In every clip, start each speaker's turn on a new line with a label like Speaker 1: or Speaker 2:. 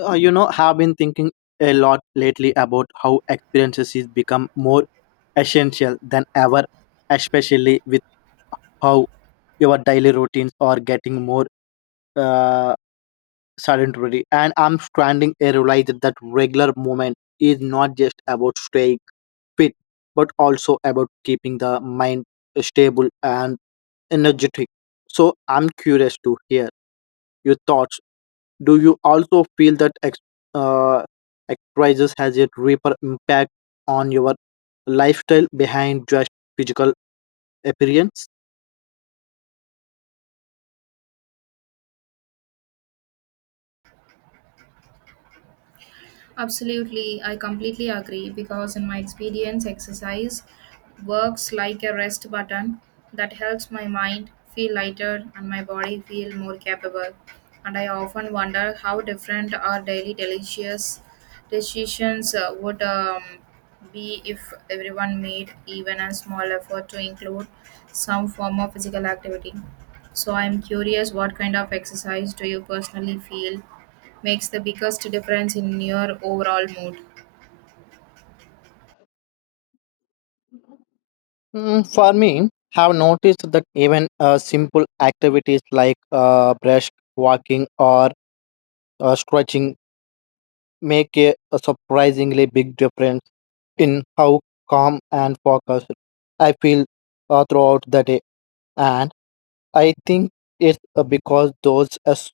Speaker 1: Have been thinking a lot lately about how experiences is become more essential than ever, especially with how your daily routines are getting more uh, sedentary. And I'm standing a realize that regular movement is not just about staying fit, but also about keeping the mind stable and energetic. So I'm curious to hear your thoughts, do you also feel that uh, exercise has a deeper impact on your lifestyle behind just physical appearance?
Speaker 2: Absolutely, I completely agree because, in my experience, exercise works like a rest button that helps my mind feel lighter and my body feel more capable. And I often wonder how different our daily delicious decisions would be if everyone made even a small effort to include some form of physical activity. So, I'm curious, what kind of exercise do you personally feel makes the biggest difference in your overall mood?
Speaker 1: For me, have noticed that even simple activities like brush walking or stretching make a surprisingly big difference in how calm and focused I feel throughout the day. And I think it's because those as,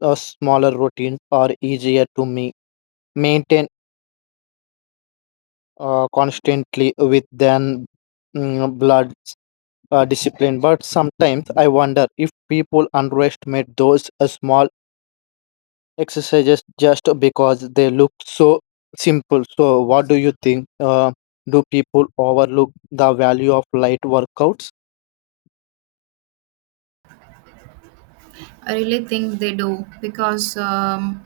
Speaker 1: uh, smaller routines are easier to me maintain constantly with than blood discipline. But sometimes I wonder if people underestimate those small exercises just because they look so simple. So, what do you think? Do people overlook the value of light workouts?
Speaker 2: I really think they do because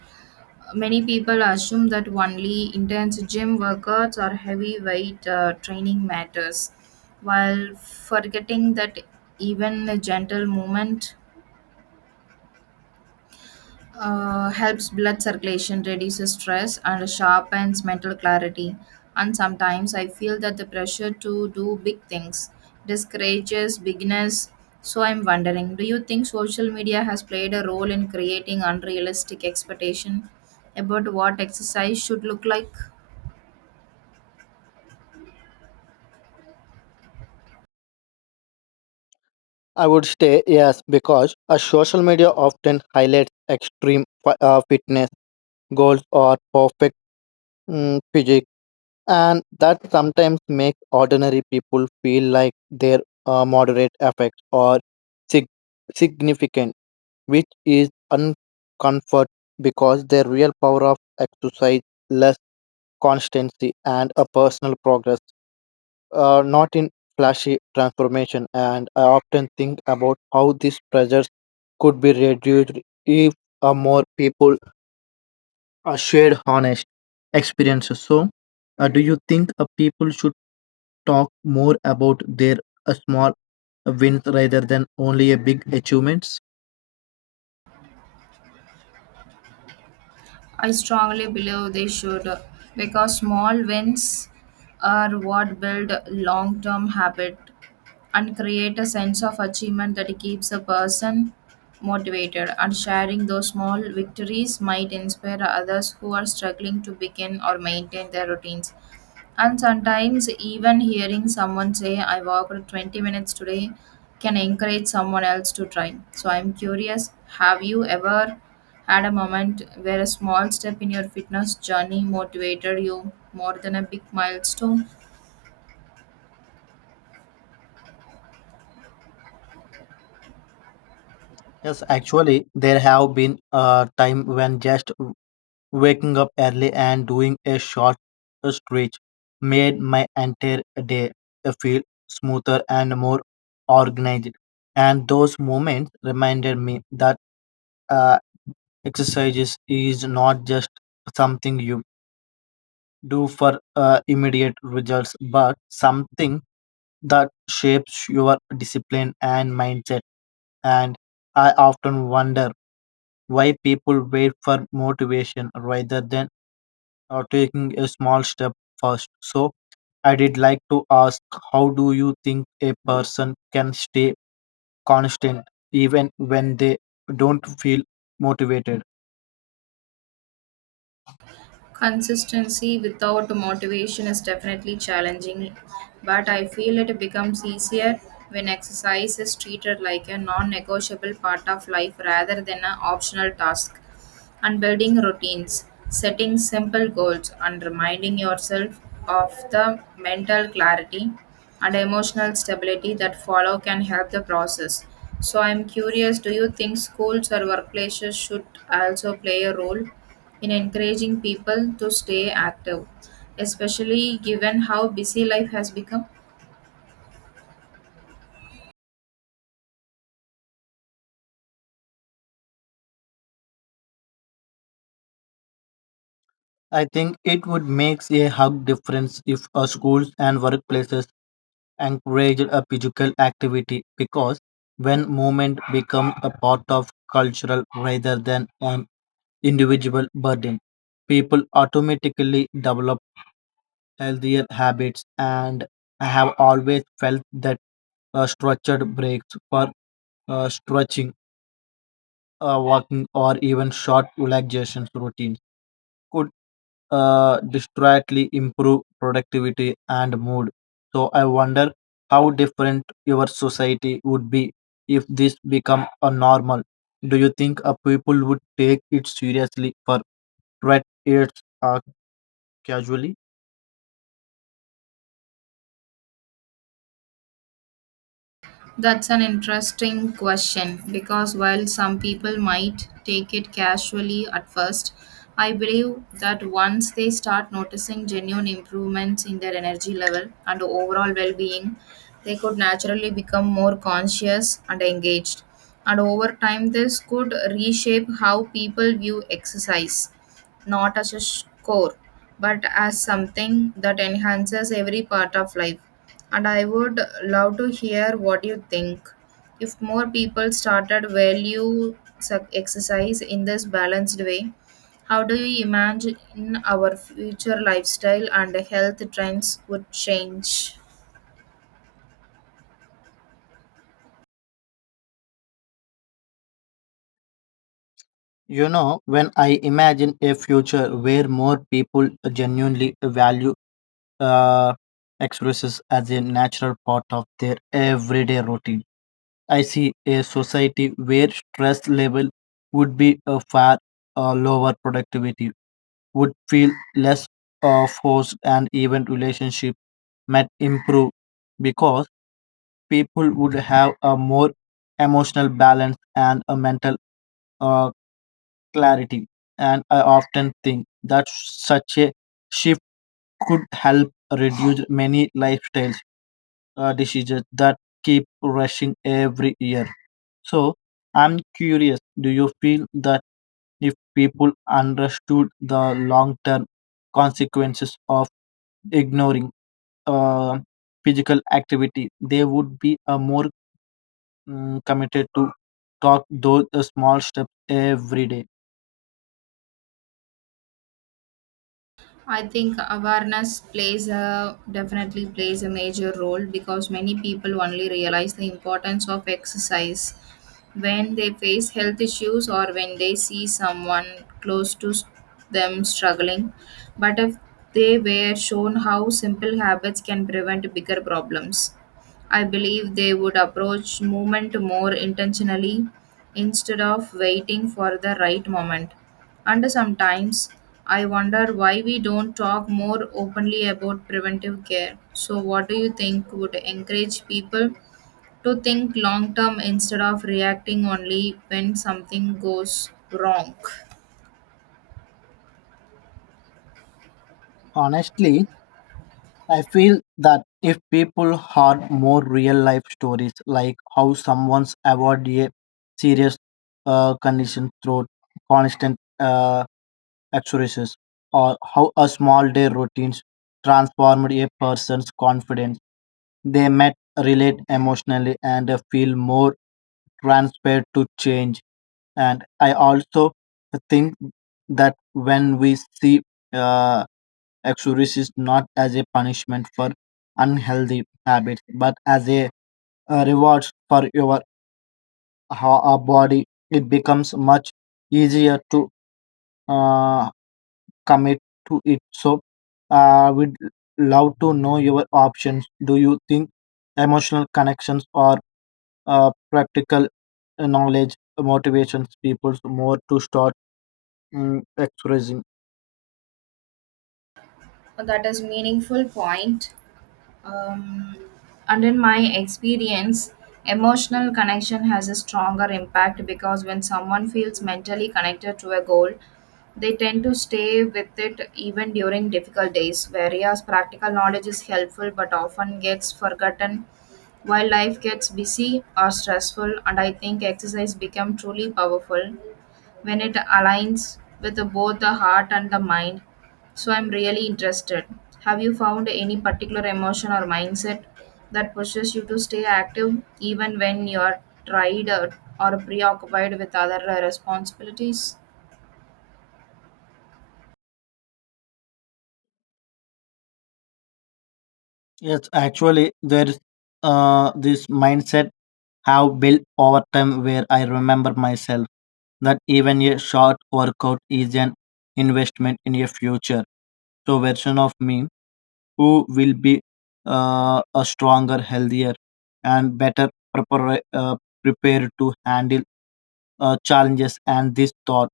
Speaker 2: many people assume that only intense gym workouts or heavy weight training matters, while forgetting that even a gentle movement helps blood circulation, reduces stress, and sharpens mental clarity. And sometimes I feel that the pressure to do big things discourages beginners. So I'm wondering, do you think social media has played a role in creating unrealistic expectation about what exercise should look like?
Speaker 1: I would say yes, because a social media often highlights extreme fitness goals or perfect physique, and that sometimes makes ordinary people feel like their moderate effects or sig- significant, which is uncomfort because the real power of exercise, less constancy, and a personal progress, not in flashy transformation. And I often think about how these pressures could be reduced if more people shared honest experiences. So, do you think people should talk more about their small wins rather than only a big achievements?
Speaker 2: I strongly believe they should, because small wins are what build long term habit and create a sense of achievement that keeps a person motivated, and sharing those small victories might inspire others who are struggling to begin or maintain their routines. And sometimes, even hearing someone say, I walked 20 minutes today, can encourage someone else to try. So, I'm curious, have you ever had a moment where a small step in your fitness journey motivated you more than a big milestone?
Speaker 1: Yes, actually, there have been a time when just waking up early and doing a short stretch made my entire day feel smoother and more organized. And those moments reminded me that uh, exercises is not just something you do for immediate results, but something that shapes your discipline and mindset. And I often wonder why people wait for motivation rather than taking a small step first. So, I did like to ask, how do you think a person can stay constant even when they don't feel motivated?
Speaker 2: Consistency without motivation is definitely challenging, but I feel it becomes easier when exercise is treated like a non negotiable part of life rather than an optional task. And building routines, setting simple goals, and reminding yourself of the mental clarity and emotional stability that follow can help the process. So, I'm curious, do you think schools or workplaces should also play a role in encouraging people to stay active, especially given how busy life has become?
Speaker 1: I think it would make a hug difference if schools and workplaces encourage a physical activity because when movement becomes a part of cultural rather than an individual burden, people automatically develop healthier habits, and I have always felt that structured breaks for stretching, walking, or even short relaxation routines could distractly improve productivity and mood. So I wonder how different your society would be if this become a normal. Do you think people would take it seriously for threat it's casually?
Speaker 2: That's an interesting question, because while some people might take it casually at first, I believe that once they start noticing genuine improvements in their energy level and overall well being, they could naturally become more conscious and engaged. And over time, this could reshape how people view exercise, not as a score, but as something that enhances every part of life. And I would love to hear what you think. If more people started exercise in this balanced way, how do you imagine our future lifestyle and health trends would change?
Speaker 1: When I imagine a future where more people genuinely value uh, exercise as a natural part of their everyday routine, I see a society where stress level would be a far lower, productivity would feel less forced, and even relationship might improve because people would have a more emotional balance and a mental uh, clarity. And I often think that such a shift could help reduce many lifestyles decisions that keep rushing every year. So I'm curious, do you feel that if people understood the long term consequences of ignoring uh, physical activity, they would be more committed to talk those small steps every day?
Speaker 2: I think awareness plays a definitely plays a major role, because many people only realize the importance of exercise when they face health issues or when they see someone close to s- them struggling. But if they were shown how simple habits can prevent bigger problems, I believe they would approach movement more intentionally instead of waiting for the right moment. And sometimes I wonder why we don't talk more openly about preventive care. So, what do you think would encourage people to think long term instead of reacting only when something goes wrong?
Speaker 1: Honestly, I feel that if people had more real life stories, like how someone's avoided a serious condition through constant exercises, or how a small day routines transformed a person's confidence, they might relate emotionally and feel more transparent to change. And I also think that when we see uh, Exodus is not as a punishment for unhealthy habits, but as a reward for your body. It becomes much easier to uh, commit to it. So, we'd love to know your options. Do you think emotional connections or practical knowledge motivations people more to start expressing?
Speaker 2: That is meaningful point. Um, and in my experience, emotional connection has a stronger impact, because when someone feels mentally connected to a goal, they tend to stay with it even during difficult days, whereas practical knowledge is helpful but often gets forgotten while life gets busy or stressful. And I think exercise become truly powerful when it aligns with both the heart and the mind. So I'm really interested. Have you found any particular emotion or mindset that pushes you to stay active even when you're tired or preoccupied with other responsibilities?
Speaker 1: Yes, actually, there's this mindset have built over time where I remember myself that even a short workout is an investment in a future. So version of me who will be a stronger, healthier, and better prepar- uh, prepared to handle challenges. And this thought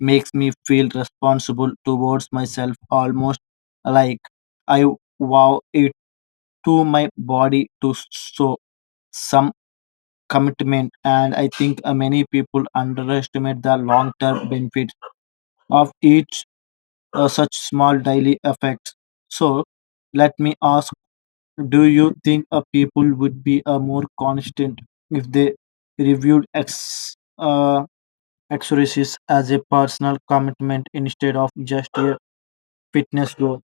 Speaker 1: makes me feel responsible towards myself, almost like I wow it to my body to show some commitment, and I think many people underestimate the long term benefits of each such small daily effects. So, let me ask, do you think people would be more constant if they reviewed ex exercises as a personal commitment instead of just a fitness goal?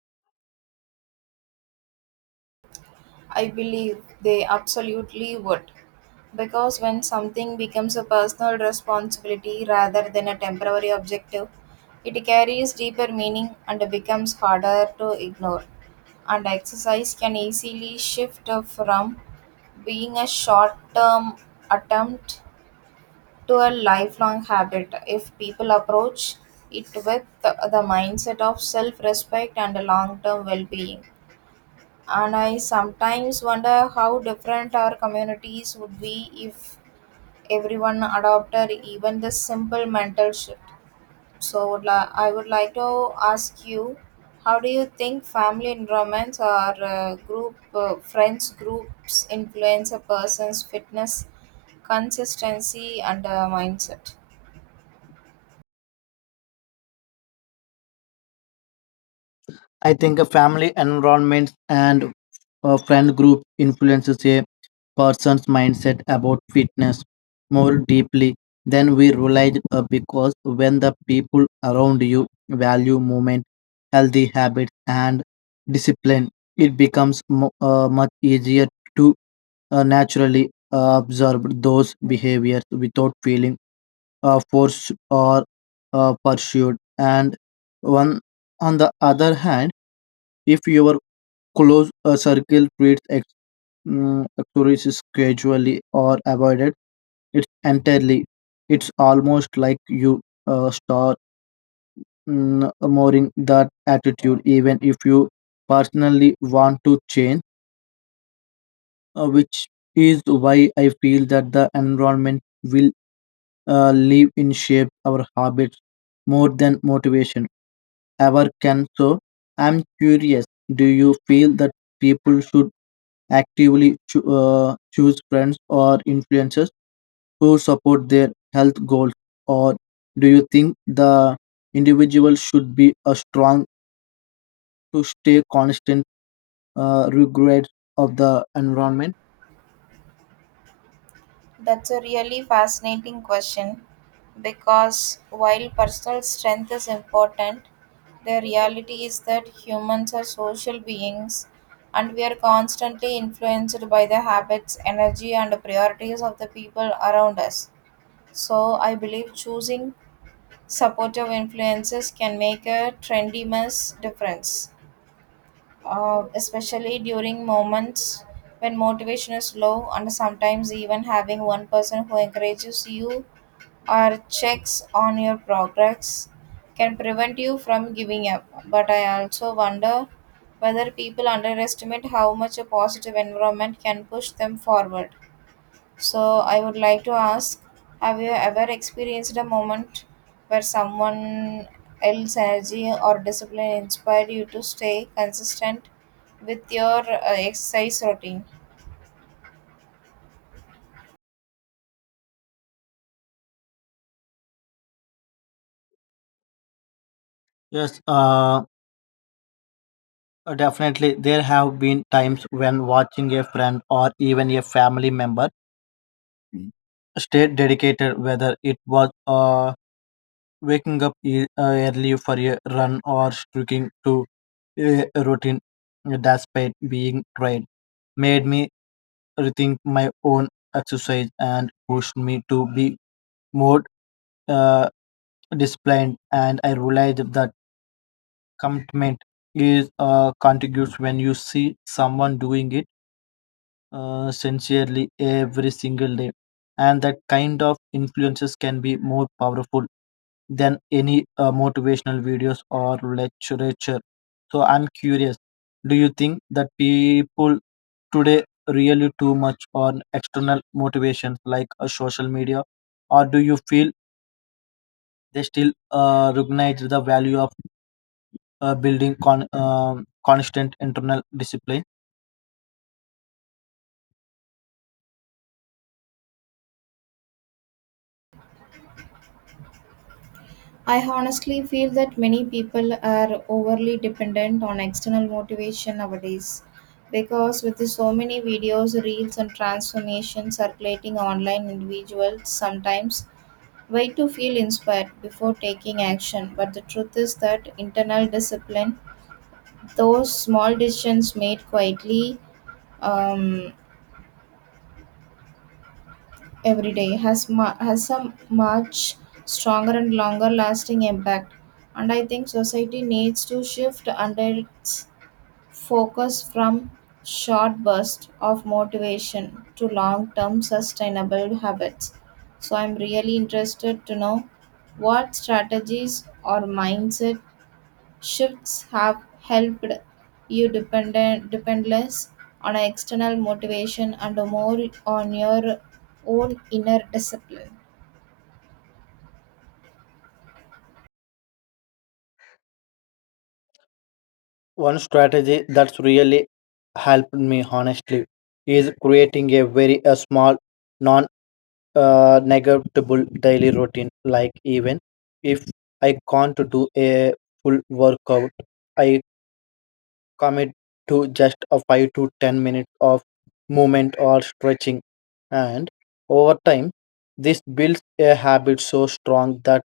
Speaker 2: I believe they absolutely would. Because when something becomes a personal responsibility rather than a temporary objective, it carries deeper meaning and becomes harder to ignore. And exercise can easily shift from being a short term attempt to a lifelong habit if people approach it with the mindset of self respect and long term well being. And I sometimes wonder how different our communities would be if everyone adopted even this simple mental shift. So I would like to ask you, how do you think family environments or group friends groups influence a person's fitness, consistency, and mindset?
Speaker 1: I think a family environment and a friend group influences a person's mindset about fitness more deeply than we realize, because when the people around you value movement, healthy habits, and discipline, it becomes much easier to naturally observe those behaviors without feeling forced or pursued. And one on the other hand, if your close circle treats mm, exercise casually or avoid it it's entirely, it's almost like you start mourning that attitude, even if you personally want to change, which is why I feel that the environment will live in shape our habits more than motivation ever can. So, I'm curious, do you feel that people should actively choose friends or influencers who support their health goals, or do you think the individual should be a strong to stay constant regrets of the environment?
Speaker 2: That's a really fascinating question, because while personal strength is important, the reality is that humans are social beings and we are constantly influenced by the habits, energy, and priorities of the people around us. So, I believe choosing supportive influences can make a tremendous difference, especially during moments when motivation is low, and sometimes even having one person who encourages you or checks on your progress can prevent you from giving up. But I also wonder whether people underestimate how much a positive environment can push them forward. So, I would like to ask, have you ever experienced a moment where someone else's energy or discipline inspired you to stay consistent with your exercise routine?
Speaker 1: Yes, definitely. There have been times when watching a friend or even a family member stay dedicated, whether it was waking up early for a run or sticking to a routine despite being tired, made me rethink my own exercise and pushed me to be more uh, disciplined. And I realized that commitment is contiguous when you see someone doing it sincerely every single day. And that kind of influences can be more powerful than any motivational videos or literature. So I'm curious, do you think that people today really too much on external motivations like social media, or do you feel they still recognize the value of building constant internal discipline?
Speaker 2: I honestly feel that many people are overly dependent on external motivation nowadays, because with the so many videos, reels, and transformations circulating online, individuals sometimes wait to feel inspired before taking action, but the truth is that internal discipline, those small decisions made quietly um, every day, has a much stronger and longer lasting impact. And I think society needs to shift under its focus from short bursts of motivation to long term sustainable habits. So, I'm really interested to know what strategies or mindset shifts have helped you depend less on external motivation and more on your own inner discipline.
Speaker 1: One strategy that's really helped me honestly is creating a very a small, non negotiable daily routine. Like even if I can't do a full workout, I commit to just a 5 to 10 minutes of movement or stretching, and over time, this builds a habit so strong that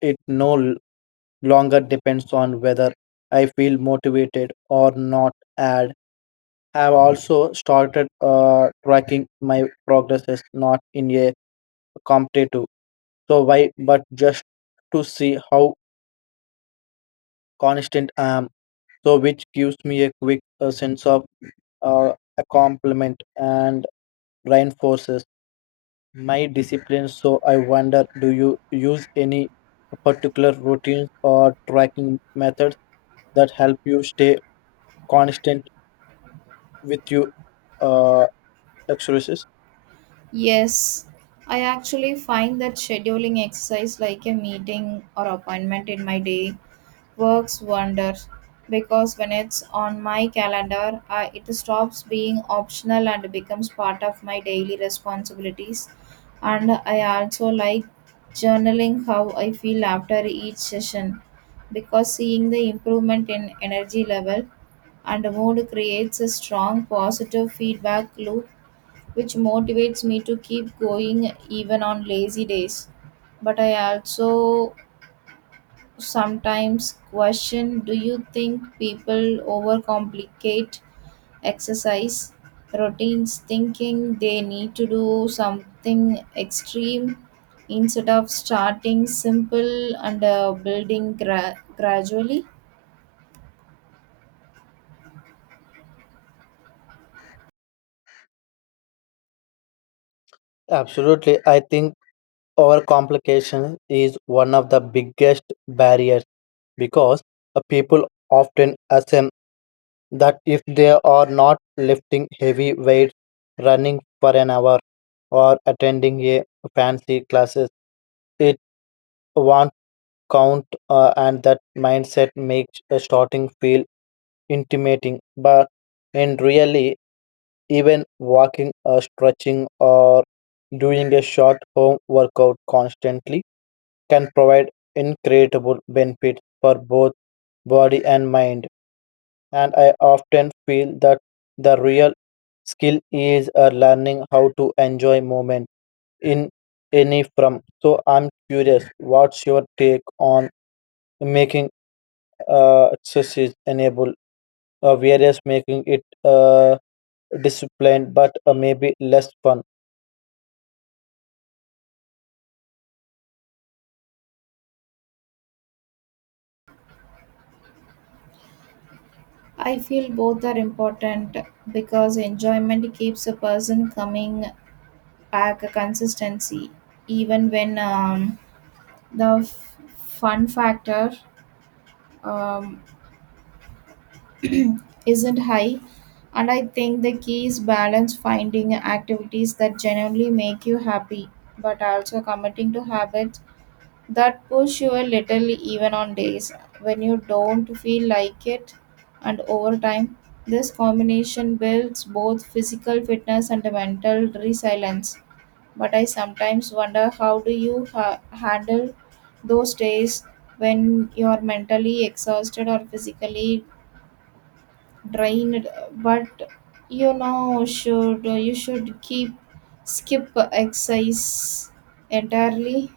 Speaker 1: it no longer depends on whether I feel motivated or not. Have also started tracking my progress is not in a competitive so why, but just to see how constant I am, so which gives me a quick sense of a compliment and reinforces my discipline. So I wonder, do you use any particular routines or tracking methods that help you stay constant with your uh, exercises?
Speaker 2: Yes, I actually find that scheduling exercise like a meeting or appointment in my day works wonders, because when it's on my calendar, it stops being optional and becomes part of my daily responsibilities. And I also like journaling how I feel after each session, because seeing the improvement in energy level and mood creates a strong positive feedback loop, which motivates me to keep going even on lazy days. But I also sometimes question, do you think people overcomplicate exercise routines thinking they need to do something extreme instead of starting simple and building gradually?
Speaker 1: Absolutely, I think overcomplication is one of the biggest barriers because people often assume that if they are not lifting heavy weights, running for an hour, or attending a fancy classes, it won't count, and that mindset makes starting feel intimidating. But in reality, even walking or stretching or doing a short home workout constantly can provide incredible benefits for both body and mind. And I often feel that the real skill is learning how to enjoy moment in any from. So I'm curious, what's your take on making exercise enable various, making it disciplined but maybe less fun?
Speaker 2: I feel both are important, because enjoyment keeps a person coming back, a consistency, even when the fun factor um, isn't high. And I think the key is balance, finding activities that genuinely make you happy, but also committing to habits that push you a little even on days when you don't feel like it. And over time, this combination builds both physical fitness and mental resilience. But I sometimes wonder, how do you handle those days when you're mentally exhausted or physically drained, but you know should you should keep, skip exercise entirely?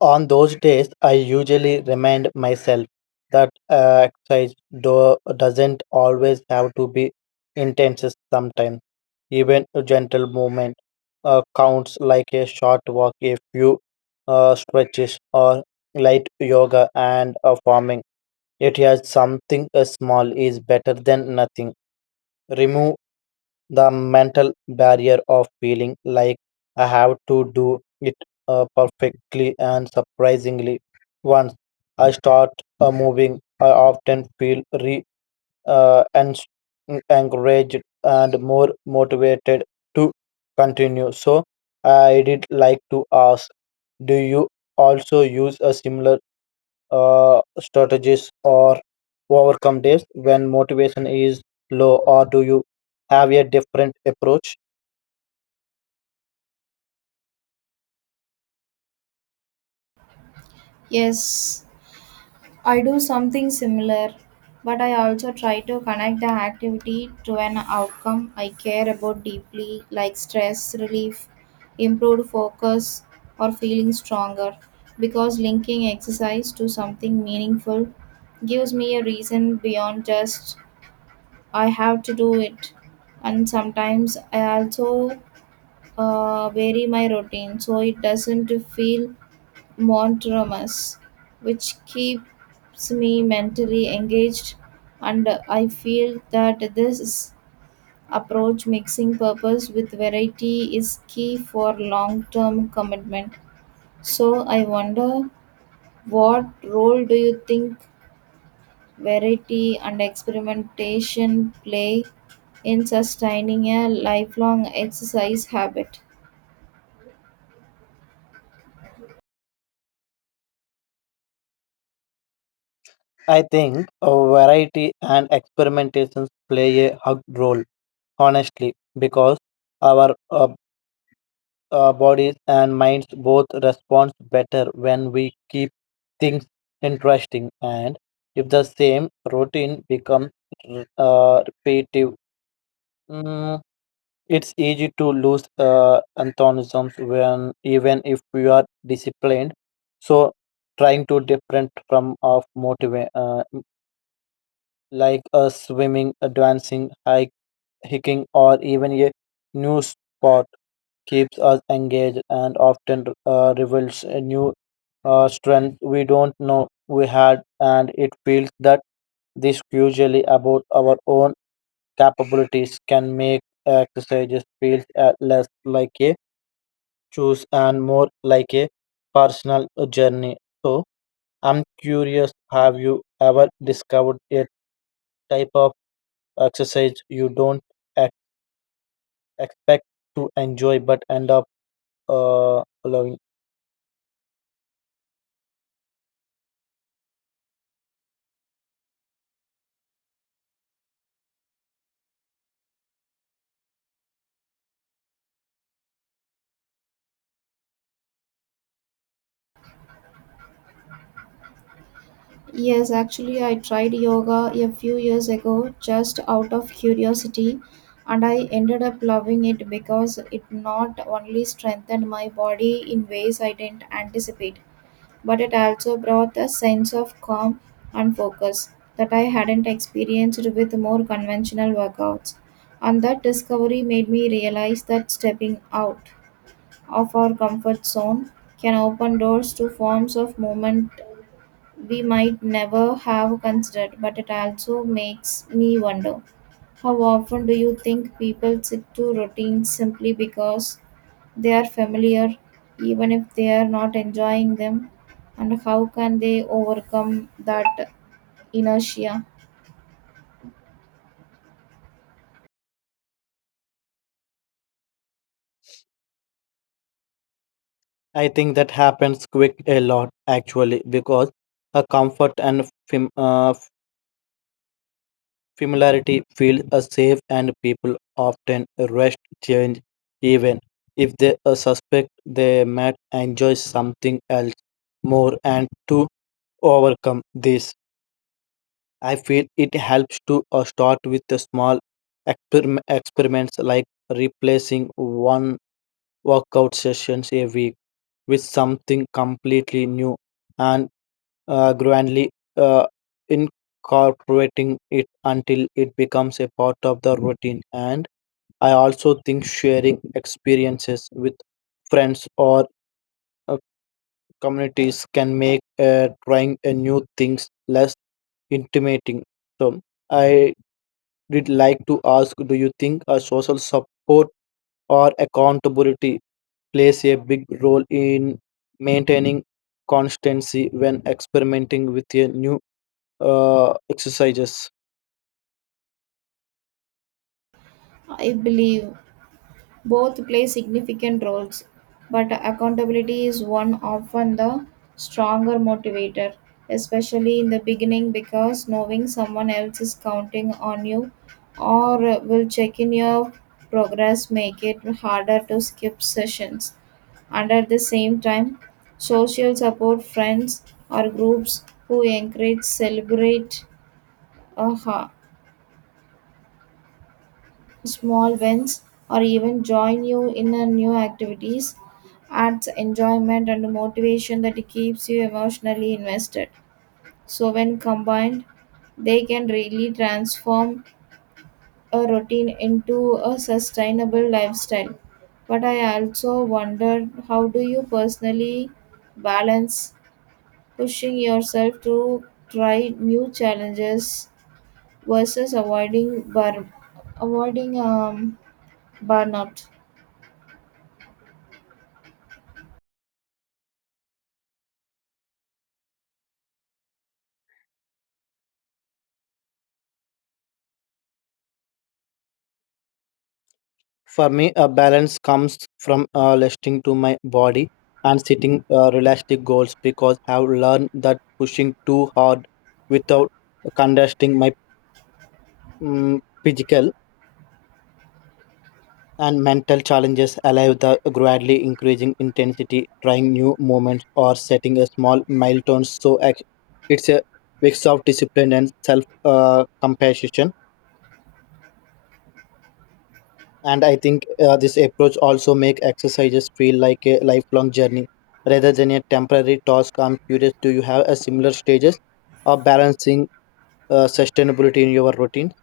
Speaker 1: On those days, I usually remind myself that exercise doesn't always have to be intense. Sometimes, even a gentle movement counts, like a short walk, a few stretches, or light yoga and farming. It has something, small is better than nothing. Remove the mental barrier of feeling like I have to do it perfectly and surprisingly. Once I start moving, I often feel uh, ens- encouraged and more motivated to continue. So I did like to ask, do you also use a similar strategies or overcome days when motivation is low, or do you have a different approach?
Speaker 2: Yes, I do something similar, but I also try to connect the activity to an outcome I care about deeply, like stress relief, improved focus, or feeling stronger, because linking exercise to something meaningful gives me a reason beyond just I have to do it. And sometimes I also vary my routine so it doesn't feel monotonous, which keeps me mentally engaged. And I feel that this approach, mixing purpose with variety, is key for long term commitment. So I wonder, what role do you think variety and experimentation play in sustaining a lifelong exercise habit?
Speaker 1: I think variety and experimentations play a hug role, honestly, because our bodies and minds both respond better when we keep things interesting. And if the same routine becomes repetitive, mm, It's easy to lose antagonisms when even if you are disciplined. So trying to different from of motivate like a swimming, a dancing, hiking, or even a new sport keeps us engaged and often reveals a new strength we don't know we had, and it feels that this usually about our own capabilities can make exercises feel less like a choose and more like a personal journey. So, I'm curious, have you ever discovered a type of exercise you don't ex- expect to enjoy but end up loving?
Speaker 2: Yes, actually, I tried yoga a few years ago just out of curiosity, and I ended up loving it because it not only strengthened my body in ways I didn't anticipate, but it also brought a sense of calm and focus that I hadn't experienced with more conventional workouts. And that discovery made me realize that stepping out of our comfort zone can open doors to forms of movement we might never have considered. But it also makes me wonder, how often do you think people stick to routines simply because they are familiar, even if they are not enjoying them, and how can they overcome that inertia?
Speaker 1: I think that happens quick a lot actually because a comfort and familiarity feel safe, and people often rush change even if they suspect they might enjoy something else more. And to overcome this, I feel it helps to start with the small experiments, like replacing one workout sessions a week with something completely new and grandly uh, incorporating it until it becomes a part of the routine. And I also think sharing experiences with friends or uh, communities can make trying a new things less intimidating. So I did like to ask: Do you think a social support or accountability plays a big role in maintaining constancy when experimenting with a new exercises?
Speaker 2: I believe both play significant roles, but accountability is one often the stronger motivator, especially in the beginning, because knowing someone else is counting on you or will check in your progress make it harder to skip sessions. And at the same time, social support, friends or groups who encourage, celebrate, uh, small wins or even join you in a new activities, adds enjoyment and motivation that keeps you emotionally invested. So when combined, they can really transform a routine into a sustainable lifestyle. But I also wondered, how do you personally balance pushing yourself to try new challenges versus avoiding burnout.
Speaker 1: For me, a balance comes from listening to my body and setting realistic goals because I've learned that pushing too hard without contesting my physical and mental challenges allow the gradually increasing intensity, trying new movements or setting a small milestone. So it's a mix of discipline and self compassion, and I think this approach also make exercises feel like a lifelong journey rather than a temporary task. I'm curious, do you have a similar stages of balancing sustainability in your routine